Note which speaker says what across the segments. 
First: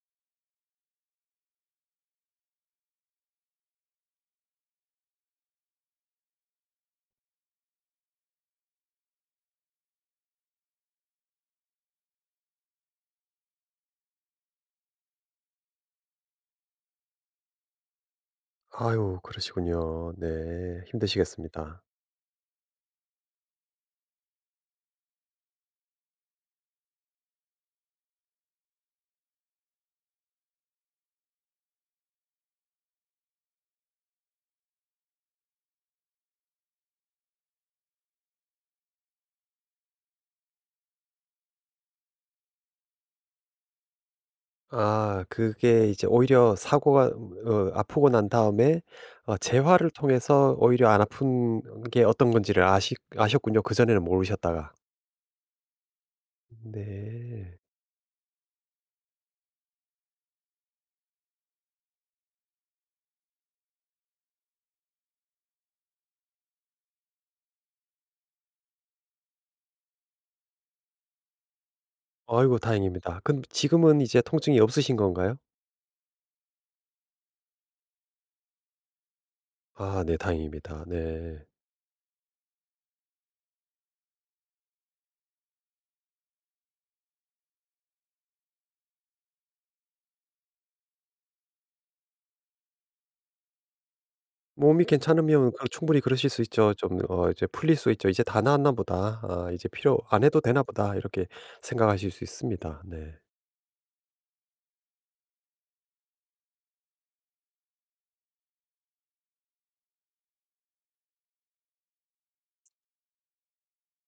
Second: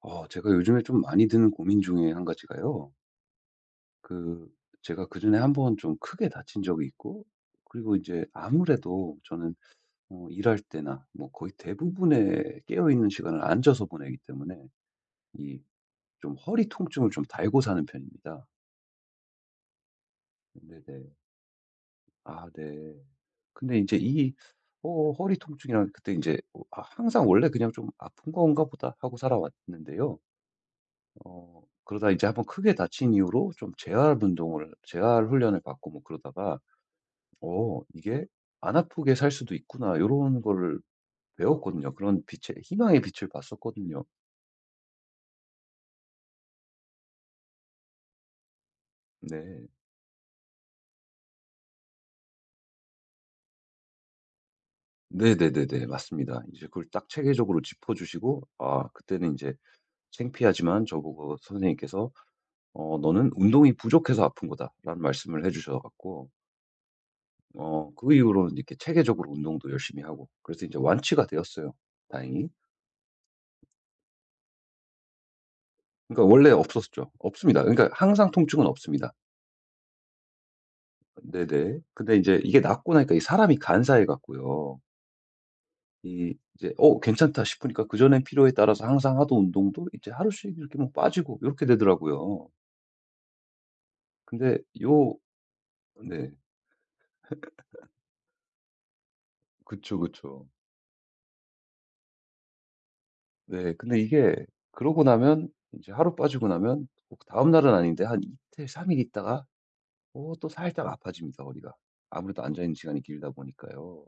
Speaker 1: 제가 요즘에 좀 많이 드는 고민 중에 한 가지가요. 그 제가 그전에 한번 좀 크게 다친 적이 있고 그리고 이제 아무래도 저는 일할 때나 뭐 거의 대부분의 깨어 있는 시간을 앉아서 보내기 때문에 이 좀 허리 통증을 좀 달고 사는 편입니다.
Speaker 2: 아유 그러시군요. 네.
Speaker 1: 네네.
Speaker 2: 힘드시겠습니다.
Speaker 1: 아 네. 근데 이제 이 어 허리 통증이랑 그때 이제 항상 원래 그냥 '좀 아픈 건가 보다.' 하고 살아왔는데요. 그러다 이제 한번 크게 다친 이후로 좀 재활 훈련을 받고 뭐 그러다가 '어 이게 안 아프게 살 수도 있구나.' 요런 거를 배웠거든요. 그런 빛의 희망의 빛을 봤었거든요.
Speaker 2: 그게 이제 오히려 사고가 아프고 난 다음에
Speaker 1: 네.
Speaker 2: 재활을 통해서 오히려 안 아픈 게 어떤 건지를 아시 아셨군요. 그전에는 모르셨다가.
Speaker 1: 네네네네. 맞습니다. 이제 그걸 딱
Speaker 2: 네.
Speaker 1: 체계적으로 짚어 주시고 그때는 이제 창피하지만 저보고 선생님께서 "어 너는 운동이 부족해서 아픈 거다."라는 말씀을 해 주셔 갖고 그 이후로는 이렇게 체계적으로 운동도 열심히 하고 그래서 이제 완치가 되었어요. 다행히.
Speaker 2: 아이고 다행입니다. 그럼 지금은 이제 통증이 없으신 건가요?
Speaker 1: 그러니까 원래 없었죠. 없습니다. 그러니까 항상 통증은 없습니다.
Speaker 2: 아 네, 다행입니다. 네.
Speaker 1: 네네. 근데 이제 이게 낫고 나니까 이 사람이 간사해 갖고요. 이 이제 '어 괜찮다.' 싶으니까 그전엔 필요에 따라서 항상 하던 운동도 이제 하루씩 이렇게 뭐 빠지고 이렇게 되더라고요. 근데
Speaker 2: 몸이
Speaker 1: 요
Speaker 2: 괜찮으면 그 충분히 그러실
Speaker 1: 네.
Speaker 2: 수 있죠. 좀 이제 풀릴 수 있죠. '이제 다 나았나 보다. 아 이제
Speaker 1: 그쵸,
Speaker 2: 필요 안 해도
Speaker 1: 그쵸.
Speaker 2: 되나 보다.' 이렇게 생각하실 수 있습니다. 네.
Speaker 1: 네. 근데 이게 그러고 나면 이제 하루 빠지고 나면 꼭 다음 날은 아닌데 한 이틀 3일 있다가 또 살짝 아파집니다, 허리가. 아무래도 앉아 있는 시간이 길다 보니까요.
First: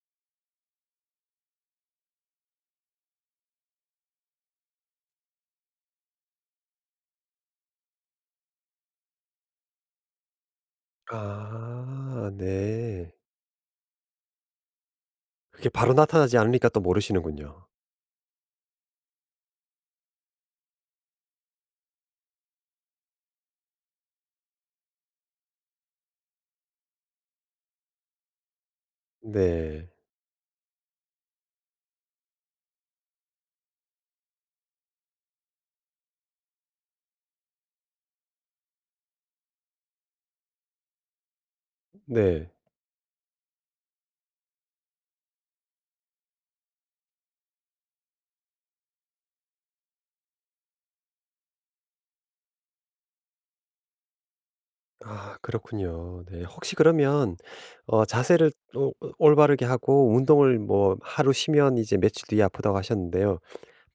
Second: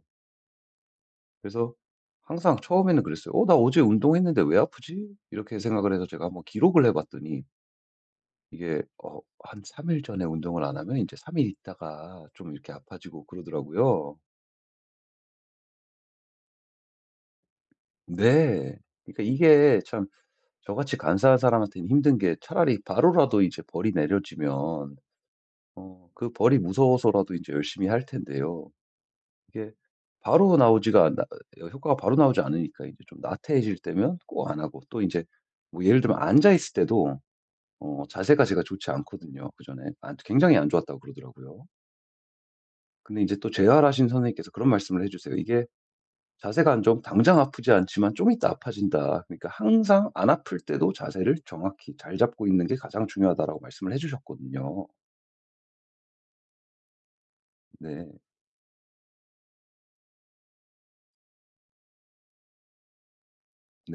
Speaker 1: 그래서 항상 처음에는 그랬어요. '어 나 어제 운동했는데 왜 아프지?' 이렇게 생각을 해서 제가 한번 기록을 해 봤더니 이게 어 한 3일 전에 운동을 안 하면 이제3일 있다가
Speaker 2: 아
Speaker 1: 좀 이렇게
Speaker 2: 네.
Speaker 1: 아파지고 그러더라고요.
Speaker 2: 그게 바로 나타나지 않으니까 또 모르시는군요.
Speaker 1: 네. 그러니까 이게 참 저같이 간사한 사람한테는 힘든 게 차라리 바로라도 이제 벌이 내려지면 그 벌이 무서워서라도 이제 열심히 할 텐데요. 이게
Speaker 2: 네.
Speaker 1: 바로 나오지가 않 효과가 바로 나오지 않으니까 이제 좀 나태해질 때면 꼭 안 하고 또 이제 뭐 예를 들면 앉아 있을 때도 자세가 제가 좋지 않거든요 그전에. 안 굉장히 안 좋았다고 그러더라고요.
Speaker 2: 네.
Speaker 1: 근데 이제 또 재활하신 선생님께서 그런 말씀을 해 주세요. "이게 자세가 안 좋으면 당장 아프지 않지만 좀 있다 아파진다. 그러니까 항상 안 아플 때도 자세를 정확히 잘 잡고 있는 게 가장 중요하다."라고 말씀을 해 주셨거든요.
Speaker 2: 아 그렇군요. 네. 혹시 그러면
Speaker 1: 네.
Speaker 2: 자세를 또 올바르게 하고 운동을 뭐 하루 쉬면 이제 며칠 뒤에 아프다고 하셨는데요.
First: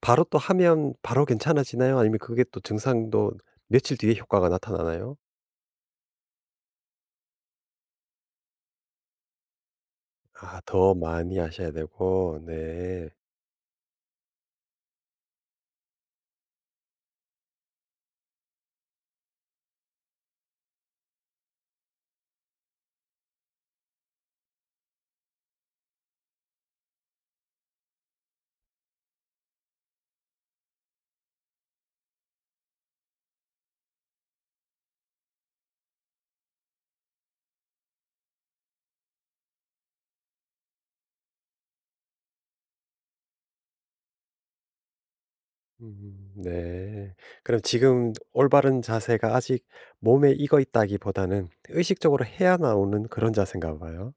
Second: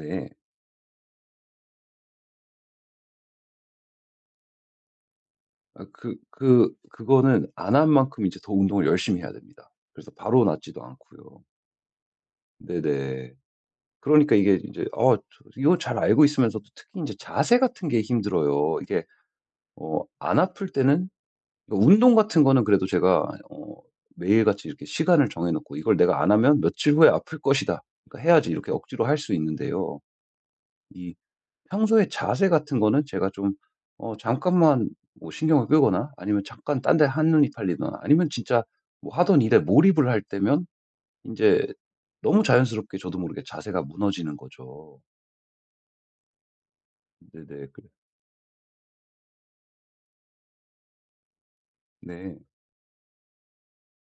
Speaker 2: 바로 또 하면 바로 괜찮아지나요? 아니면 그게 또 증상도 며칠 뒤에 효과가 나타나나요?
Speaker 1: 그거는 안 한 만큼 이제 더 운동을 열심히 해야 됩니다. 그래서 바로
Speaker 2: 아
Speaker 1: 낫지도
Speaker 2: 더 많이
Speaker 1: 않고요.
Speaker 2: 하셔야 되고. 네.
Speaker 1: 네네. 그러니까 이게 이제 이거 잘 알고 있으면서도 특히 이제 자세 같은 게 힘들어요. 이게 어 안 아플 때는 그러니까 운동 같은 거는 그래도 제가 어 매일같이 이렇게 시간을 정해 놓고 '이걸 내가 안 하면 며칠 후에 아플 것이다. 그러니까 해야지.' 이렇게 억지로 할 수 있는데요. 평소에 자세 같은 거는 제가 좀 잠깐만 뭐 신경을 끄거나 아니면 잠깐 딴데 한눈이 팔리거나 아니면 진짜 뭐 하던 일에 몰입을 할 때면 이제 너무 자연스럽게 저도 모르게 자세가 무너지는 거죠.
Speaker 2: 네. 그럼
Speaker 1: 네네.
Speaker 2: 지금 올바른 자세가 아직 몸에 익어 있다기보다는 의식적으로
Speaker 1: 네.
Speaker 2: 해야 나오는 그런 자세인가 봐요.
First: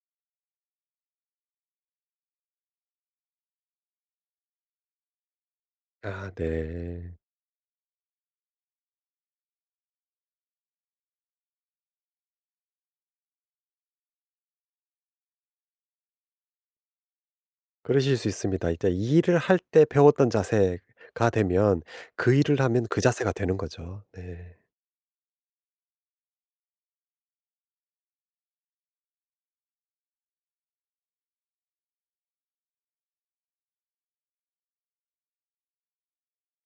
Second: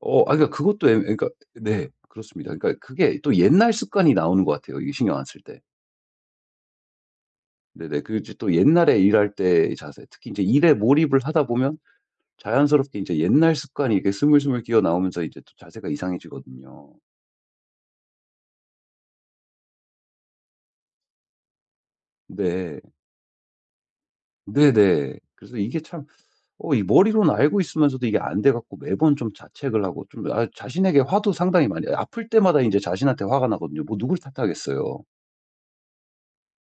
Speaker 1: 그러니까 그것도 그러니까 네. 그렇습니다. 그러니까 그게 또 옛날 습관이 나오는 것 같아요, 이게 신경 안 쓸 때.
Speaker 2: 아 네.
Speaker 1: 네네. 이제 또 옛날에 일할 때의 자세 특히 이제 일에 몰입을 하다 보면 자연스럽게 이제 옛날 습관이 이렇게 스물스물 기어 나오면서 이제 또 자세가 이상해지거든요.
Speaker 2: 그러실 수 있습니다. 이제 이 일을 할 때 배웠던 자세가 되면 그 일을
Speaker 1: 네.
Speaker 2: 하면 그 자세가 되는 거죠. 네.
Speaker 1: 네네. 그래서 이게 참 이 머리로는 알고 있으면서도 이게 안 돼 갖고 매번 좀 자책을 하고 좀 자신에게 화도 상당히 많이 아플 때마다 이제 자신한테 화가 나거든요. 뭐 누굴 탓하겠어요.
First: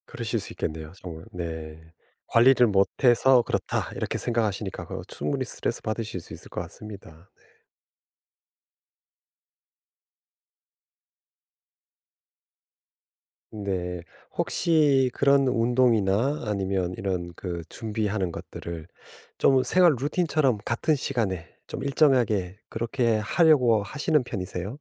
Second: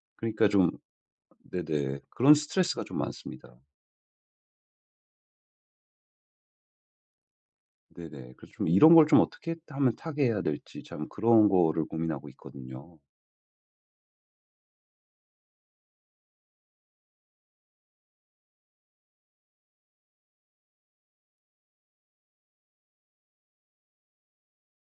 Speaker 2: 그러실
Speaker 1: 그러니까
Speaker 2: 수
Speaker 1: 좀
Speaker 2: 있겠네요, 정말. 네.
Speaker 1: 네네. 그런
Speaker 2: '관리를
Speaker 1: 스트레스가 좀
Speaker 2: 못해서
Speaker 1: 많습니다.
Speaker 2: 그렇다.' 이렇게 생각하시니까 그거 충분히 스트레스 받으실 수 있을 것 같습니다.
Speaker 1: 네네. 그래서 좀 이런 걸 좀 어떻게 하면 타개해야 될지 참 그런 거를 고민하고 있거든요.
Speaker 2: 네. 혹시 그런 운동이나 아니면 이런 그 준비하는 것들을 좀 생활 루틴처럼 같은 시간에 좀 일정하게 그렇게 하려고 하시는 편이세요?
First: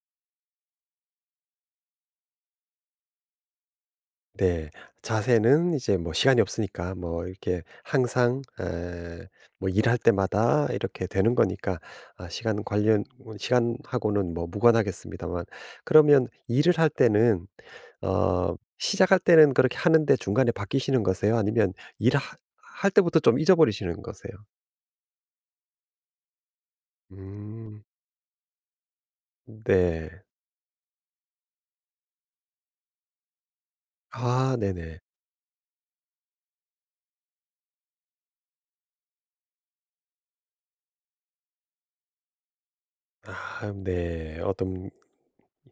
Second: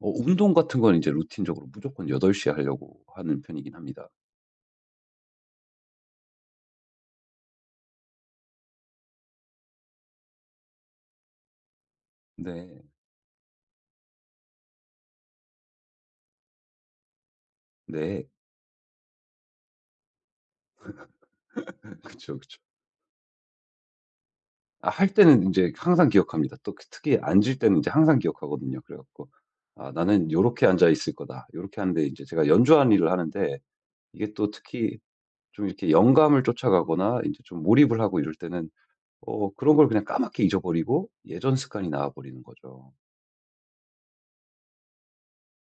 Speaker 1: 운동 같은 건 이제 루틴적으로 무조건 8 시에 하려고 하는 편이긴 합니다.
Speaker 2: 네. 자세는 이제 뭐 시간이 없으니까 뭐 이렇게 항상 에 뭐 일할 때마다 이렇게 되는 거니까 아 시간
Speaker 1: 네.
Speaker 2: 관련 뭐 시간하고는 뭐 무관하겠습니다만, 그러면 일을 할 때는
Speaker 1: 네.
Speaker 2: 시작할 때는 그렇게 하는데 중간에 바뀌시는 거세요? 아니면 일
Speaker 1: 그쵸, 그쵸.
Speaker 2: 할 때부터 좀 잊어버리시는 거세요?
Speaker 1: 할 때는 인제 항상 기억합니다. 또 그 특히 앉을 때는 이
Speaker 2: 음.
Speaker 1: 제 항상 기억하거든요. 그래 갖고 '아
Speaker 2: 네.
Speaker 1: 나는 요렇게 앉아 있을 거다.' 요렇게 하는데 인제 제가 연주하는 일을 하는데 이게 또
Speaker 2: 아
Speaker 1: 특히
Speaker 2: 네네.
Speaker 1: 좀 이렇게 영감을 쫓아가거나 인제 좀 몰입을 하고 이럴 때는 그런 걸 그냥 까맣게 잊어버리고 예전 습관이 나와 버리는 거죠.
Speaker 2: 아 네. 어떤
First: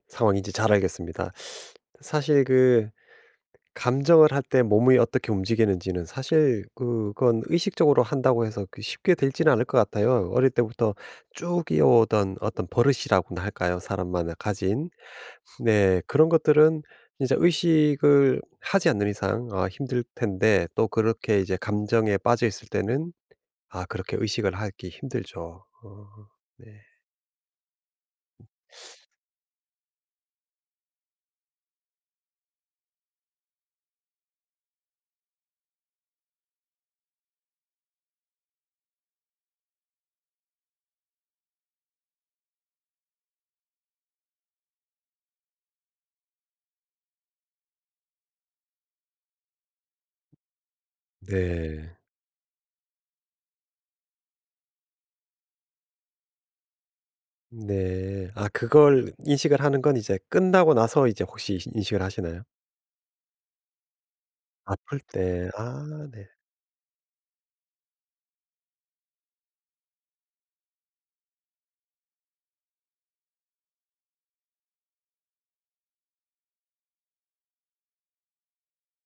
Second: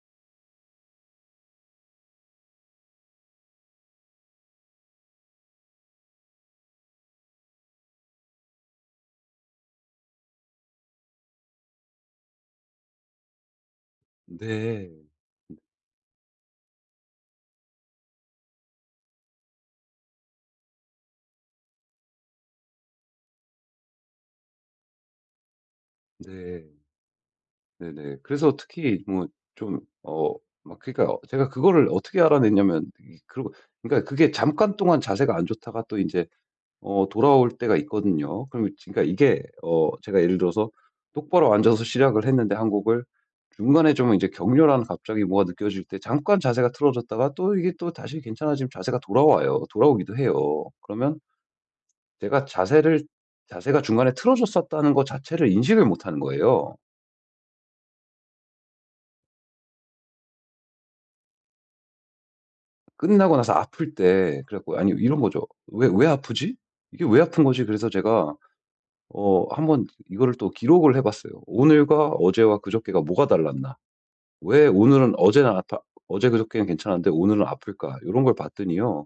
Speaker 2: 상황인지 잘 알겠습니다. 사실 그 감정을 할 때 몸이 어떻게 움직이는지는 사실 그건 의식적으로 한다고 해서 그 쉽게 되지는 않을 것 같아요. 어릴 때부터 쭉 이어오던 어떤 버릇이라고나 할까요? 사람마다 가진.
Speaker 1: 네.
Speaker 2: 네, 그런 것들은 진짜 의식을 하지 않는 이상 아, 힘들 텐데 또 그렇게 이제 감정에 빠져 있을 때는 아, 그렇게 의식을 하기 힘들죠. 어,
Speaker 1: 네.
Speaker 2: 네.
Speaker 1: 네네. 그래서 특히 뭐 좀 막 그러니까 제가 그거를 어떻게 알아냈냐면 이 그러고 그러니까 그게 잠깐 동안 자세가 안 좋다가 또 인제 돌아올 때가 있거든요. 그럼 그러니까 이게 어 제가 예를 들어서 똑바로 앉아서 시작을 했는데 한 곡을 중간에 좀 이제 격렬한 갑자기 뭐가 느껴질 때 잠깐 자세가 틀어졌다가 또 이게 또 다시 괜찮아지면 자세가 돌아와요. 돌아오기도 해요. 그러면
Speaker 2: 네.
Speaker 1: 제가 자세를 자세가 중간에 틀어졌었다는 거 자체를 인식을 못 하는 거예요.
Speaker 2: 네. 아 그걸 인식을 하는 건 이제 끝나고 나서 이제 혹시 인식을 하시나요?
Speaker 1: 끝나고 나서 아플 때 그래 갖고 아니
Speaker 2: 아플
Speaker 1: 이런
Speaker 2: 때.
Speaker 1: 거죠.
Speaker 2: 네.
Speaker 1: '왜
Speaker 2: 아 네.
Speaker 1: 아프지? 이게 왜 아픈 거지?' 그래서 제가 한번 이거를 또 기록을 해 봤어요. '오늘과 어제와 그저께가 뭐가 달랐나?' 왜 오늘은 어제는 아파 어제 그저께는 괜찮았는데 오늘은 아플까? 이런 걸 봤더니요.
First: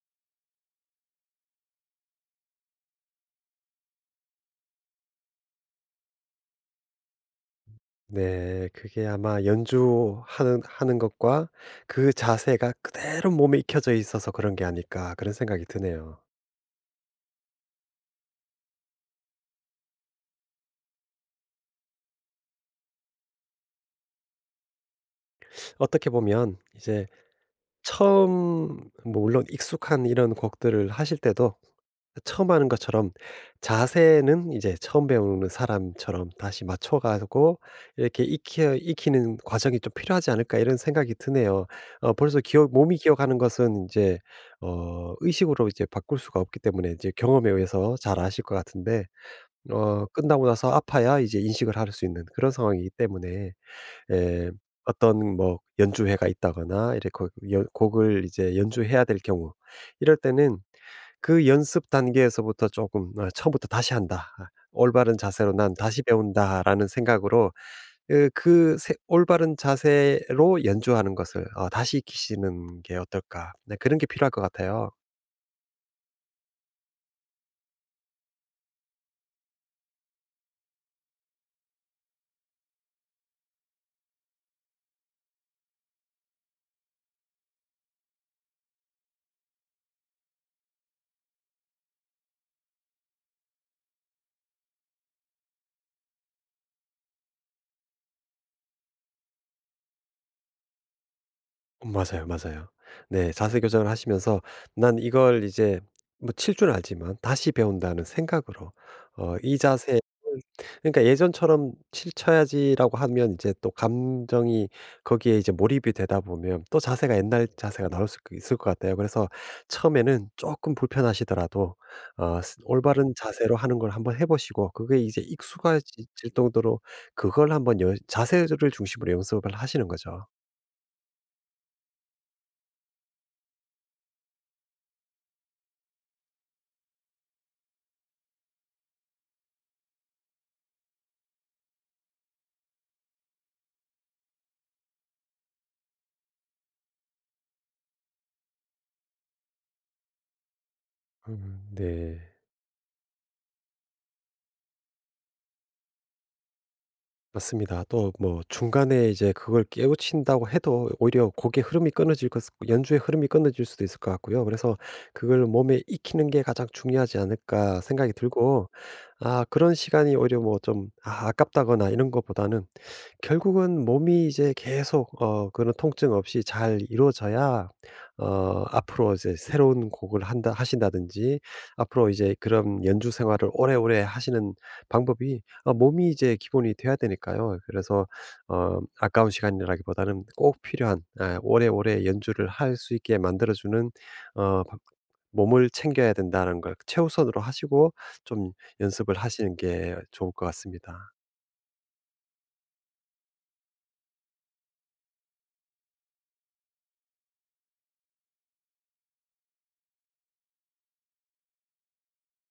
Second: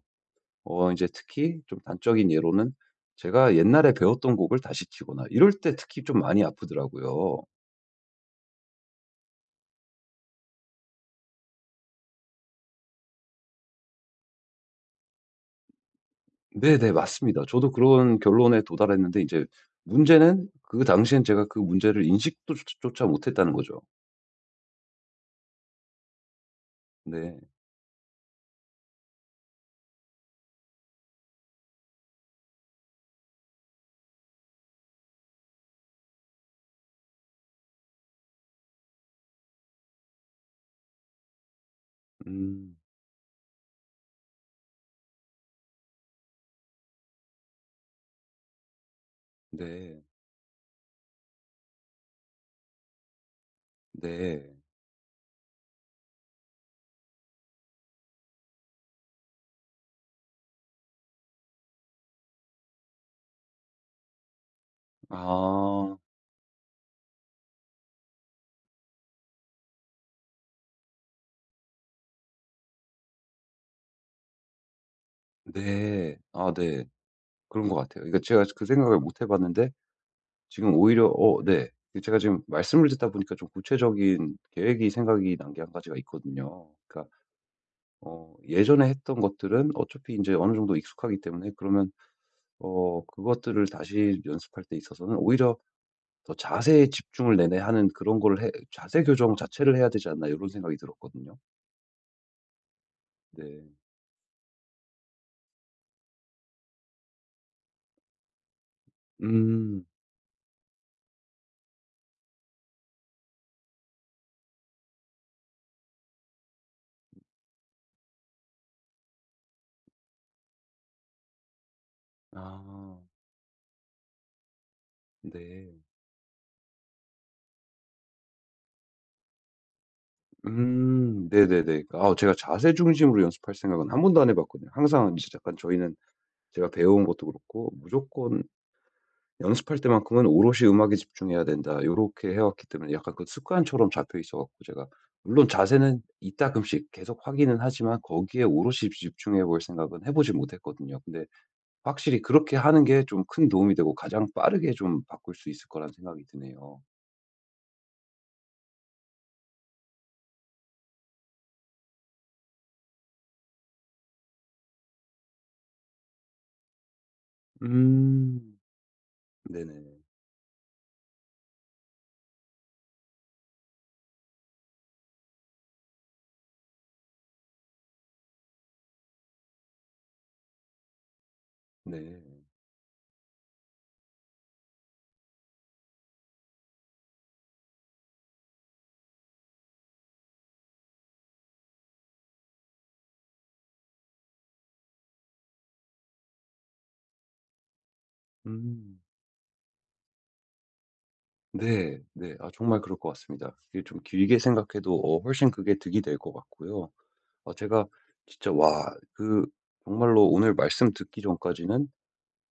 Speaker 1: 이제 특히 좀 단적인 예로는 제가 옛날에 배웠던 곡을 다시 치거나 이럴 때 특히 좀 많이 아프더라고요.
Speaker 2: 네. 그게 아마 연주하는 하는 것과 그 자세가 그대로 몸에 익혀져 있어서 그런 게 아닐까 그런 생각이 드네요.
Speaker 1: 네네. 맞습니다. 저도 그런 결론에 도달했는데 이제 문제는 그 당시엔 제가 그 문제를 인식도 조 조차 못했다는 거죠.
Speaker 2: 어떻게 보면 이제
Speaker 1: 네.
Speaker 2: 처음 뭐 물론 익숙한 이런 곡들을 하실 때도 그 처음 하는 것처럼 자세는 이제 처음 배우는 사람처럼 다시 맞춰 가고 이렇게 익혀 익히는 과정이 좀 필요하지 않을까 이런 생각이 드네요. 벌써 기억
Speaker 1: 음.
Speaker 2: 몸이 기억하는 것은 이제 의식으로 이제 바꿀 수가 없기 때문에 이제 경험에 의해서 잘 아실 것 같은데
Speaker 1: 네.
Speaker 2: 끝나고 나서 아파야 이제 인식을 할 수 있는 그런 상황이기 때문에 에,
Speaker 1: 네.
Speaker 2: 어떤 뭐 연주회가 있다거나 이렇게 곡 연 곡을 이제 연주해야 될 경우 이럴 때는 그 연습 단계에서부터 조금 어 '처음부터 다시 한다. 아 올바른 자세로 난
Speaker 1: 아.
Speaker 2: 다시 배운다.'라는 생각으로 올바른 자세로 연주하는 것을 다시 익히시는 게 어떨까. 네, 그런 게 필요할 것 같아요.
Speaker 1: 네. 아 네. 그런 것 같아요. 그러니까 제가 그 생각을 못 해 봤는데 지금 오히려 네. 제가 지금 말씀을 듣다 보니까 좀 구체적인 계획이 생각이 난 게 한 가지가 있거든요. 그러니까 예전에 했던 것들은 어차피 이제 어느 정도 익숙하기 때문에 그러면 그것들을 다시 연습할 때 있어서는 오히려 더 자세에 집중을 내내 하는 그런 걸 해 '자세 교정 자체를 해야 되지 않나.' 이런 생각이 들었거든요.
Speaker 2: 맞아요, 맞아요. 네. 자세
Speaker 1: 네.
Speaker 2: 교정을 하시면서 '난 이걸 이제 뭐 칠 줄 알지만 다시 배운다.'는 생각으로 어 이 자
Speaker 1: 음.
Speaker 2: 세 그러니까 예전처럼 칠 쳐야지라고 하면 이제 또 감정이 거기에 이제 몰입이 되다 보면 또 자세가 옛날 자세가 나올 수 있을 것 같아요. 그래서 처음에는 조금 불편하시더라도 어 스
Speaker 1: 아.
Speaker 2: 올바른 자세로 하는 걸 한번 해 보시고 그게 이제 익숙
Speaker 1: 네.
Speaker 2: 해질 정도로 그걸 한번 여 자세를 중심으로 연습을 하시는 거죠.
Speaker 1: 음. 네네네. 제가 자세 중심으로 연습할 생각은 한 번도 안 해 봤거든요. 항상 이제 약간 저희는 제가 배운온 것도 그렇고 무조건 연습할 때만큼은 오롯이 음악에 집중해야 된다. 요렇게 해왔기 때문에 약간 그 습관처럼 잡혀 있어 갖고 제가 물론 자세는 이따금씩 계속 하기는 하지만 거기에 오롯이 집중해 볼 생각은 해보지 못했거든요. 근데
Speaker 2: 네.
Speaker 1: 확실히 그렇게 하는 게 좀 큰 도움이 되고 가장 빠르게 좀 바꿀 수 있을 거란 생각이 드네요.
Speaker 2: 맞습니다. 또 뭐 중간에 이제 그걸 깨우친다고 해도 오히려 곡의 흐름이 끊어질 것 연주의 흐름이 끊어질 수도 있을 것 같고요. 그래서 그걸 몸에 익히는 게 가장 중요하지 않을까 생각이
Speaker 1: 음.
Speaker 2: 들고 아 그런
Speaker 1: 네네.
Speaker 2: 시간이 오히려 뭐 좀 아 아깝다거나 이런 것보다는 결국은 몸이 이제 계속 그런 통증 없이 잘 이루어져야 앞으로 이제 새로운 곡을 한다 하신다든지 앞으로
Speaker 1: 네.
Speaker 2: 이제 그런 연주 생활을 오래오래 하시는 방법이 몸이 이제 기본이 돼야 되니까요. 그래서 아까운 시간이라기보다는 꼭 필요한, 아, 오래오래 연주를 할 수 있게 만들어 주는 어 바- 몸을 챙겨야 된다는 걸 최우선으로 하시고 좀
Speaker 1: 음.
Speaker 2: 연습을 하시는 게 좋을 것 같습니다.
Speaker 1: 네. 네. 정말 그럴 것 같습니다. 이게 좀 길게 생각해도 훨씬 그게 득이 될 것 같고요. 제가 진짜 와 그 정말로 오늘 말씀 듣기 전까지는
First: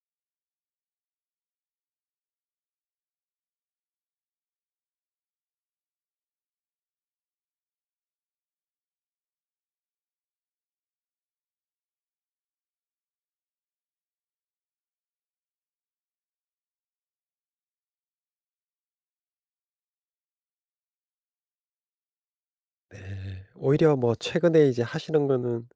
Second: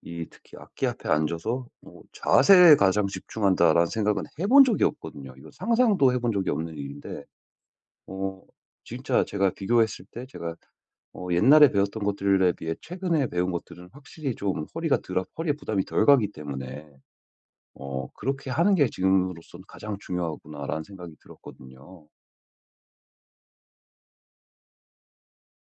Speaker 1: 이 특히 악기 앞에 앉아서 뭐 '자세에 가장 집중한다.'라는 생각은 해본 적이 없거든요. 이거 상상도 해본 적이 없는 일인데 어 진짜 제가 비교했을 때 제가 옛날에 배웠던 것들에 비해 최근에 배운 것들은 확실히 좀 허리가 덜 아 허리에 부담이 덜 가기 때문에 '그렇게 하는 게 지금으로서는 가장 중요하구나.'라는 생각이 들었거든요.
Speaker 2: 네. 오히려 뭐 최근에 이제 하시는 거는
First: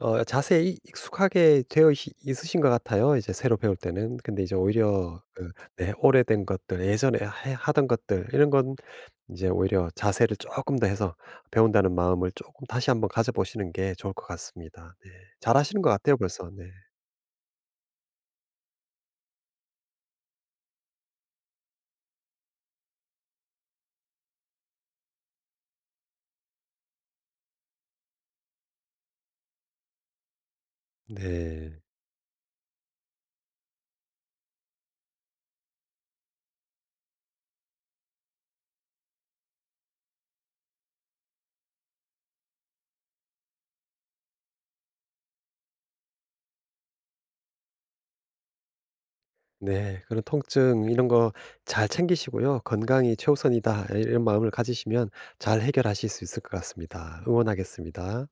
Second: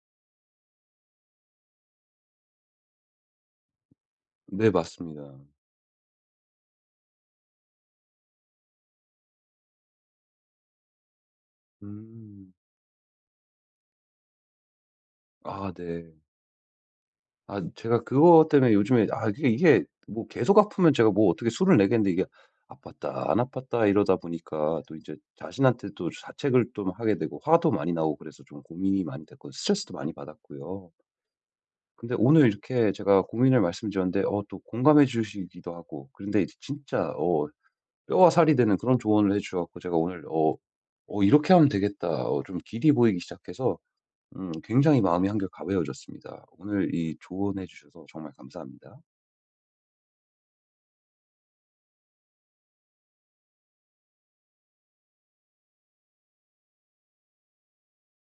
Speaker 2: 어 자세히 익숙하게 되어 이시 있으신 것 같아요, 이제 새로 배울 때는. 근데 이제
Speaker 1: 네
Speaker 2: 오히려
Speaker 1: 맞습니다.
Speaker 2: 그 네 오래된 것들 예전에 해 하던 것들 이런 건 이제 오히려 자세를 쪼끔 더 해서 배운다는 마음을
Speaker 1: 음.
Speaker 2: 쪼끔 다시 한번 가져보시는 게 좋을 것 같습니다. 네.
Speaker 1: 아
Speaker 2: 잘하시는 것
Speaker 1: 네.
Speaker 2: 같아요, 벌써. 네.
Speaker 1: 제가 그거 때문에 요즘에 이게 뭐 계속 아프면 제가 뭐 어떻게 술을 내겠는데 이게 아팠다 안 아팠다 이러다 보니까 또 이제 자신한테 또 자책을 좀 하게 되고 화도 많이 나고 그래서 좀 고민이 많이 됐고 스트레스도 많이 받았고요.
Speaker 2: 네.
Speaker 1: 근데 오늘 이렇게 제가 고민을 말씀드렸는데 또 공감해 주시기도 하고 그런데 이제 진짜 뼈와 살이 되는 그런 조언을 해 주셔 갖고 제가 오늘 '어 이렇게 하면 되겠다.' 좀 길이 보이기 시작해서 굉장히 마음이 한결 가벼워졌습니다. 오늘 이 조언해 주셔서 정말 감사합니다.
Speaker 2: 네. 그런 통증 이런 거 잘 챙기시고요. '건강이 최우선이다.' 이 이런 마음을 가지시면 잘 해결하실 수 있을 것 같습니다. 응원하겠습니다.